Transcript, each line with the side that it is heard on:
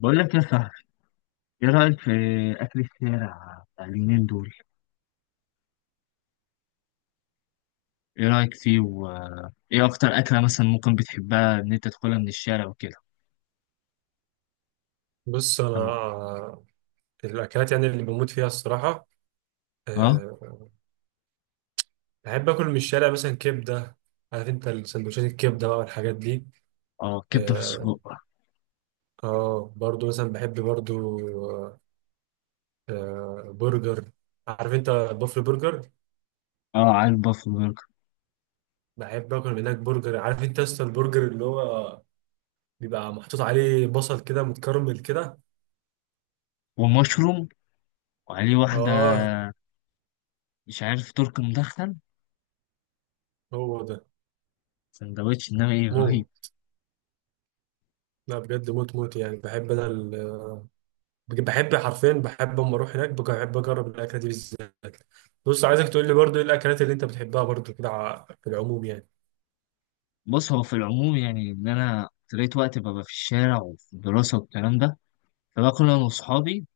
left: بقول لك يا صاحبي، ايه رأيك في أكل الشارع بتاع اليومين دول؟ ايه رأيك فيه و ايه أكتر أكلة مثلا ممكن بتحبها إن أنت تاكلها من الشارع وكده؟
right: بص،
left: تمام.
right: انا الاكلات يعني اللي بموت فيها الصراحه.
left: اه.
right: أه بحب اكل من الشارع مثلا كبده. عارف انت السندوتشات الكبده بقى والحاجات دي.
left: اه، كبدة في
right: اه.
left: السجق.
right: برضو مثلا بحب برضو أه آه، برجر. عارف انت بافلو برجر.
left: اه، على البافلو برجر
right: بحب اكل من هناك برجر. عارف انت اصلا البرجر اللي هو بيبقى محطوط عليه بصل كده متكرمل كده.
left: ومشروم. وعليه واحدة،
right: اه.
left: مش عارف، ترك مدخن
right: هو ده.
left: سندوتش، إنما ايه رهيب.
right: موت. لا بجد، موت موت، يعني بحب انا بحب حرفيا، بحب اما اروح هناك بحب اجرب الاكله دي بالذات. بص، عايزك تقول لي برضو ايه الاكلات اللي انت بتحبها برضو كده في العموم يعني.
left: بص، هو في العموم يعني، إن أنا طريت وقت ببقى في الشارع وفي الدراسة والكلام ده، فباكل أنا وأصحابي،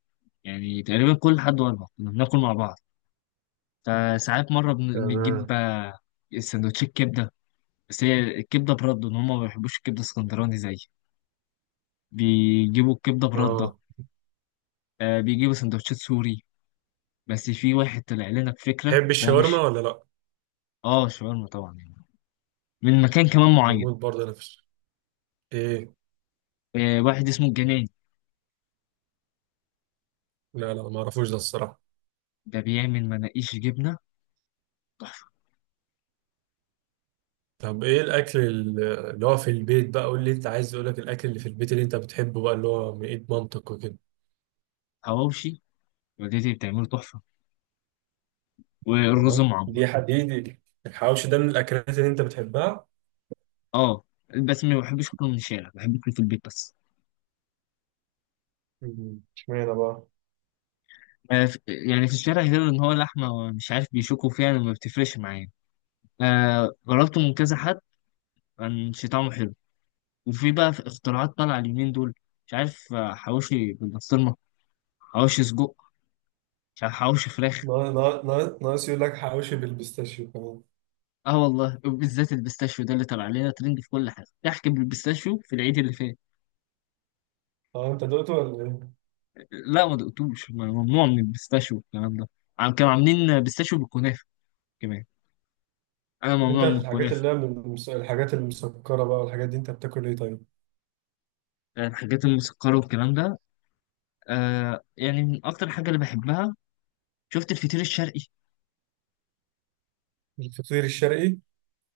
left: يعني تقريبا كل حد وأنا كنا بناكل مع بعض. فساعات مرة
right: تمام.
left: بنجيب سندوتشات كبدة. بس هي الكبدة برده، إن هما ما بيحبوش الكبدة اسكندراني زي، بيجيبوا الكبدة برده.
right: اه،
left: بيجيبوا سندوتشات سوري. بس في واحد طلع لنا بفكرة
right: تحب
left: هو مش.
right: الشاورما ولا لا؟
left: اه، شاورما طبعا يعني، من مكان كمان معين.
right: بموت برضه انا ايه.
left: واحد اسمه الجناني،
right: لا لا، ما اعرفوش ده الصراحه.
left: ده بيعمل مناقيش جبنة تحفة.
right: طب، ايه الاكل اللي هو في البيت بقى، قول لي، انت عايز اقول لك الاكل اللي في البيت اللي انت بتحبه بقى اللي هو من ايد مامتك وكده.
left: حواوشي، والدتي بتعمله تحفة، والرز
right: اه،
left: معمر.
right: دي حديدي. الحواوشي ده من الاكلات اللي انت بتحبها؟
left: اه، بس ما بحبش اكله من الشارع، بحب اكله في البيت بس.
right: اشمعنى بقى؟
left: يعني في الشارع، غير ان هو لحمه مش عارف بيشوكوا فيها، أنا ما بتفرقش معايا. جربته من كذا حد، كان شي طعمه حلو. وفي بقى في اختراعات طالعة اليومين دول، مش عارف، حواوشي بالبسطرمة، حواوشي سجق، مش عارف حواوشي فراخ.
right: ناقص يقول لك حواوشي بالبيستاشيو كمان.
left: اه والله، بالذات البيستاشيو ده اللي طلع علينا ترند في كل حاجة تحكي بالبيستاشيو في العيد اللي فات.
right: اه، انت دقته ولا ايه؟
left: لا ما دقتوش، ممنوع من البيستاشيو الكلام ده. عم كانوا عاملين بيستاشيو بالكنافة كمان. انا
right: طب،
left: ممنوع
right: انت
left: من
right: في الحاجات
left: الكنافة.
right: اللي هي من الحاجات المسكرة بقى والحاجات دي، انت بتاكل ايه طيب؟
left: الحاجات المسكرة والكلام ده، يعني من اكتر حاجة اللي بحبها، شفت الفطير الشرقي.
right: الفطير الشرقي.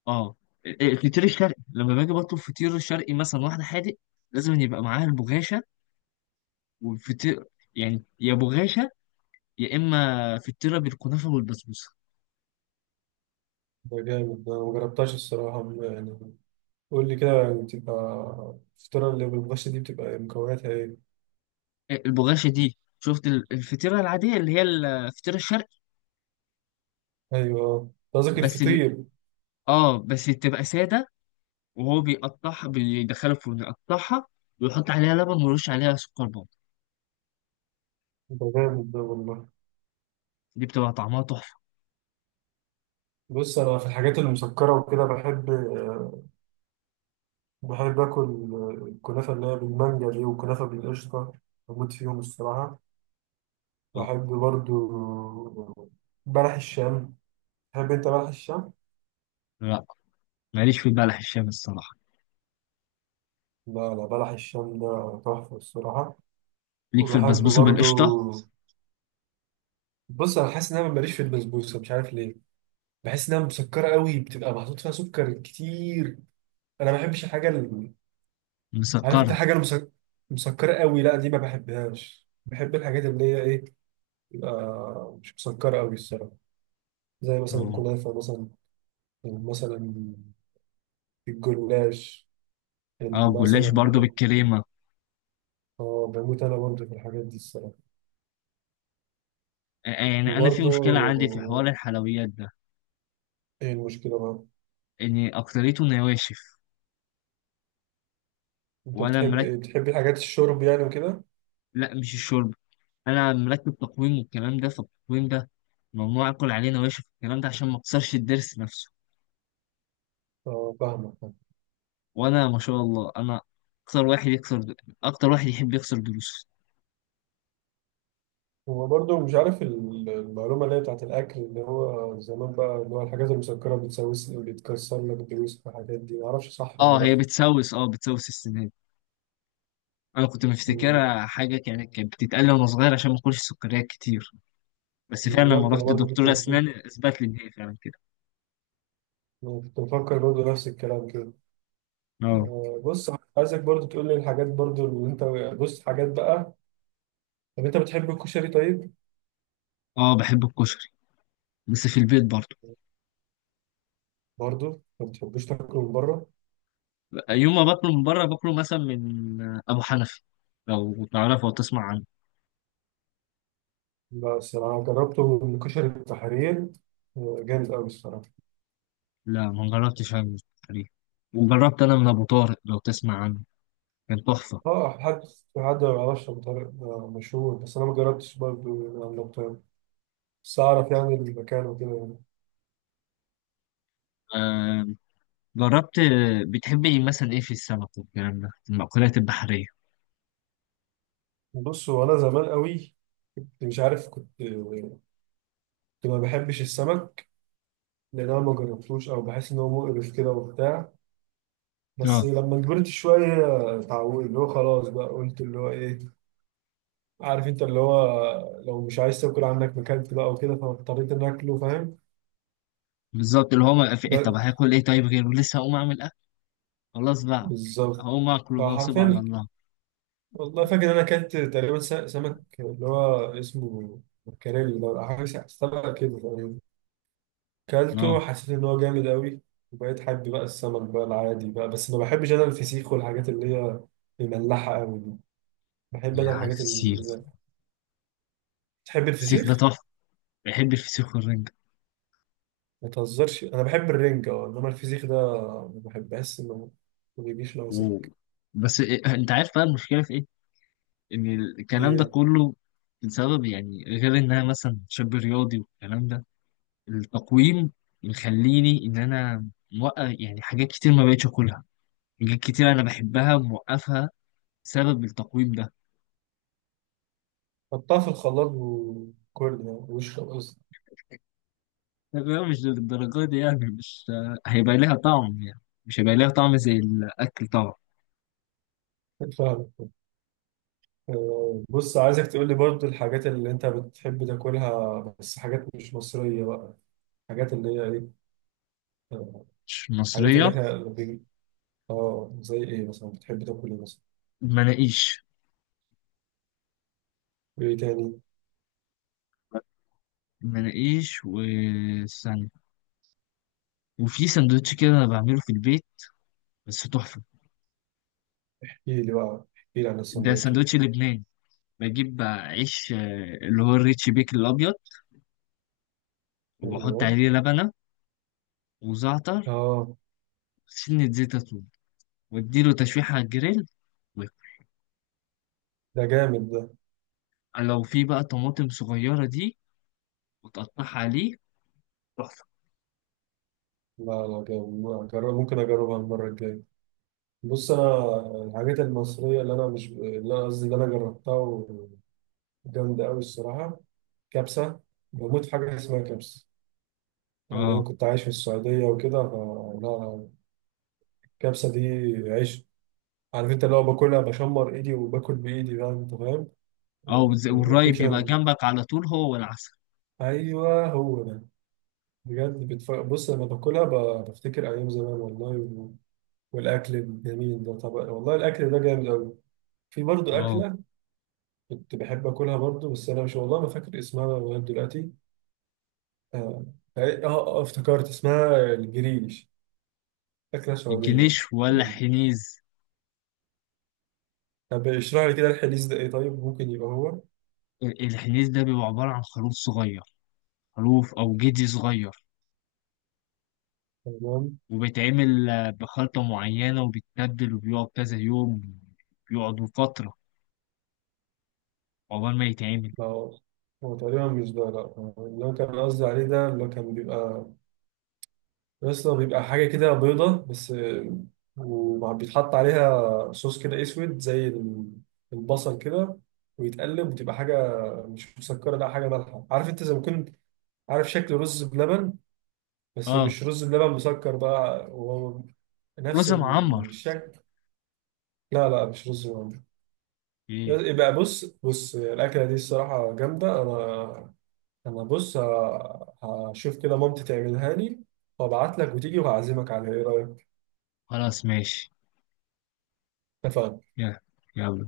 left: اه. إيه، الفطير الشرقي، لما باجي بطلب فطير شرقي مثلا واحدة حادق، لازم يبقى معاها البغاشة والفطير. يعني يا بغاشة، يا إما فطيرة بالكنافة والبسبوسة.
right: ده جامد ده، ما جربتهاش الصراحة، يعني. قول لي كده يعني الفطيرة اللي بالبش دي بتبقى مكوناتها ايه؟
left: إيه، البغاشة دي، شفت الفطيرة العادية اللي هي الفطيرة الشرقي؟
right: ايوه، ده قصدك
left: بس م...
right: الفطير.
left: اه، بس تبقى سادة، وهو بيقطعها بيدخلها الفرن يقطعها، ويحط عليها لبن ويرش عليها سكر بودر.
right: ده جامد ده والله.
left: دي بتبقى طعمها تحفة.
right: بص، انا في الحاجات المسكرة وكده بحب اكل الكنافة اللي هي بالمانجا دي، والكنافة بالقشطة. بموت فيهم الصراحة.
left: اه.
right: بحب برضو بلح الشام. تحب انت بلح الشام؟
left: لا، ماليش في البلح الشام الصراحة.
right: لا لا، بلح الشام ده تحفة الصراحة.
left: ليك في
right: وبحب
left: البسبوسة بالقشطة.
right: برضو. بص، أنا حاسس إن أنا ماليش في البسبوسة، مش عارف ليه. بحس إنها مسكرة قوي، بتبقى محطوط فيها سكر كتير. أنا ما بحبش الحاجة اللي، عارف أنت
left: مسكرة.
right: الحاجة مسكرة قوي، لا دي ما بحبهاش. بحب الحاجات اللي هي إيه، تبقى مش مسكرة قوي الصراحة. زي مثلا الكنافة مثلا الجلاش
left: اه، جلاش
right: مثلا
left: برضو
right: بحب.
left: بالكريمة.
right: اه، بموت أنا برضو في الحاجات دي الصراحة
left: يعني أنا في
right: وبرضو.
left: مشكلة عندي في حوار الحلويات ده،
right: ايه المشكلة بقى؟
left: إن أكتريته نواشف.
right: انت
left: وأنا
right: بتحب
left: مركب.
right: ايه، بتحبي حاجات الشرب يعني وكده؟
left: لا، مش الشرب، أنا مركب تقويم والكلام ده، فالتقويم ده ممنوع آكل عليه نواشف والكلام ده، عشان ما أكسرش الضرس نفسه.
right: اه، فاهمك فاهم.
left: وأنا ما شاء الله، أنا أكتر واحد يكسر، أكتر واحد يحب يكسر ضروسه.
right: هو برضو مش عارف المعلومة اللي هي بتاعت الأكل، اللي هو زمان بقى، اللي هو الحاجات المسكرة بتسوس، بتكسر لك الدروس والحاجات دي، معرفش صح ولا
left: اه،
right: لأ.
left: هي بتسوس، اه بتسوس السنان. أنا كنت
right: مم.
left: مفتكرها حاجة كانت بتتقال لي وأنا صغير، عشان ما آكلش سكريات كتير. بس فعلا لما
right: بالظبط، أنا
left: رحت
right: برضو
left: لدكتور أسنان أثبت لي إن هي فعلا كده.
right: كنت مفكر برضو نفس الكلام كده.
left: اه.
right: بص، عايزك برضو تقول لي الحاجات برضو اللي أنت بص حاجات بقى. طب أنت بتحب الكشري طيب؟
left: اه، بحب الكشري، بس في البيت برضه.
right: برضو ما بتحبوش تاكله من بره؟
left: يوم ما باكله من بره، باكله مثلا من ابو حنفي، لو تعرفه او تسمع عنه.
right: لا، الصراحة جربته من كشري التحرير. جامد أوي الصراحة.
left: لا، ما جربتش عنه تقريبا. وجربت انا من ابو طارق، لو تسمع عنه، كان تحفه.
right: اه، في حد ما يعرفش أبو طارق، ده مشهور، بس انا ما جربتش برضه يعني أبو طارق. بس اعرف يعني المكان وكده يعني.
left: آه جربت. بتحب ايه مثلا، ايه في السمك والكلام ده، المأكولات البحريه؟
right: بص، هو انا زمان قوي كنت مش عارف، كنت ما بحبش السمك، لان انا ما جربتوش، او بحس ان هو مقرف كده وبتاع. بس
left: اه،
right: لما كبرت شويه اتعودت، اللي هو خلاص بقى، قلت اللي هو ايه، عارف انت اللي هو، لو مش عايز تاكل عندك مكلت بقى وكده، فاضطريت ان اكله، فاهم.
left: بالظبط، اللي هو ما في إيه، طب
right: ب-
left: هاكل ايه طيب غيره، لسه هقوم اعمل اكل، خلاص بقى،
right: بالظبط.
left: هقوم اكله بقى وسيب على
right: فحرفيا،
left: الله.
right: والله فاكر إن أنا أكلت تقريبا سمك اللي هو اسمه مكاريلي لو حاجة، سمك كده تقريبا. أكلته
left: اه،
right: حسيت إن هو جامد أوي، وبقيت حابب بقى السمك بقى العادي بقى، بس ما بحبش أنا الفسيخ والحاجات اللي هي مملحة أوي دي. بحب
left: يعني
right: أنا
left: عارف
right: الحاجات
left: السيخ،
right: اللي... تحب
left: السيخ ده
right: الفسيخ؟
left: تحفه. بحب الفسيخ والرنجه.
right: ما تهزرش، أنا بحب الرنجة أه، إنما الفسيخ ده ما بحبهاش، إنه ما بيجيش
left: و...
right: ناقصك
left: بس إيه، انت عارف بقى المشكله في ايه؟ ان الكلام ده
right: إيه.
left: كله بسبب يعني، غير ان انا مثلا شاب رياضي والكلام ده، التقويم مخليني ان انا موقف، يعني حاجات كتير ما بقتش اكلها، حاجات كتير انا بحبها موقفها، بسبب التقويم ده.
right: حطها في الخلاط وكل، يعني واشرب قصدي،
left: طب هو مش للدرجه دي يعني، مش هيبقى ليها طعم، يعني مش هيبقى ليها طعم زي الاكل طبعا.
right: فاهم. بص، عايزك تقول لي برضو الحاجات اللي انت بتحب تاكلها، بس حاجات مش مصرية بقى، حاجات اللي هي ايه. آه،
left: مش
right: حاجات اللي
left: مصريه.
right: احنا اه، زي ايه مثلا، بتحب تاكل ايه مثلا؟
left: مناقيش.
right: وايه تاني؟
left: مناقيش، والثانية، وفي سندوتش كده انا بعمله في البيت، بس تحفه.
right: احكي لي بقى، احكي لي عن
left: ده
right: السندوتش ده.
left: سندوتش لبنان. بجيب بقى عيش اللي هو الريتش بيكن الأبيض، وبحط
right: ايوه.
left: عليه لبنة وزعتر،
right: اه،
left: سنة زيت زيتون، واديله تشويحة على الجريل، ويك-
right: ده جامد ده.
left: لو في بقى طماطم صغيرة دي، وتقطعها عليه، تحفة.
right: لا لا، جامد، ما أجرب، ممكن اجربها المرة الجاية. بص، انا الحاجات المصرية اللي انا مش اللي انا قصدي اللي انا جربتها، وجامدة قوي الصراحة. كبسة. بموت في حاجة اسمها كبسة، يعني أنا
left: اه.
right: كنت عايش في السعودية وكده، فلا الكبسة دي عيش. عارف أنت، اللي هو باكلها بشمر إيدي وباكل بإيدي بقى، أنت فاهم.
left: اه،
right: وما
left: والراي
right: باكلش أنا
left: بيبقى جنبك على طول، هو والعسل.
right: أيوه، هو ده. بجد بص لما باكلها بفتكر أيام زمان والله والأكل الجميل ده. طب والله الأكل ده جامد أوي. في برضه
left: اه.
right: أكلة كنت بحب آكلها برضه، بس أنا مش والله ما فاكر اسمها لغاية دلوقتي. آه افتكرت اسمها الجريش. أكلة سعودية.
left: الجنيش ولا حنيز؟
right: طب اشرح لي كده الحديث ده ايه طيب؟ ممكن يبقى هو.
left: الحنيز ده بيبقى عبارة عن خروف صغير، خروف أو جدي صغير،
right: تمام.
left: وبيتعمل بخلطة معينة وبيتبل وبيقعد كذا يوم، بيقعدوا فترة عقبال ما يتعمل.
right: لا، هو هو تقريبا مش ده، لا هو اللي هو كان قصدي عليه ده، اللي هو كان بيبقى، اصلا بيبقى حاجة كده بيضة بس، وبيتحط عليها صوص كده اسود زي البصل كده، ويتقلب وتبقى حاجة مش مسكرة، لا حاجة مالحة، عارف انت، زي ما كنت عارف شكل رز بلبن، بس
left: اه.
right: مش رز بلبن مسكر بقى، هو نفس
left: رز معمر.
right: الشكل. لا لا، مش رز بلبن.
left: ايه.
right: يبقى بص بص، الأكلة دي الصراحة جامدة. أنا بص، هشوف كده مامتي تعملها لي، وأبعت لك وتيجي وهعزمك عليها، إيه رأيك؟
left: خلاص ماشي.
right: اتفقنا.
left: يلا يلا.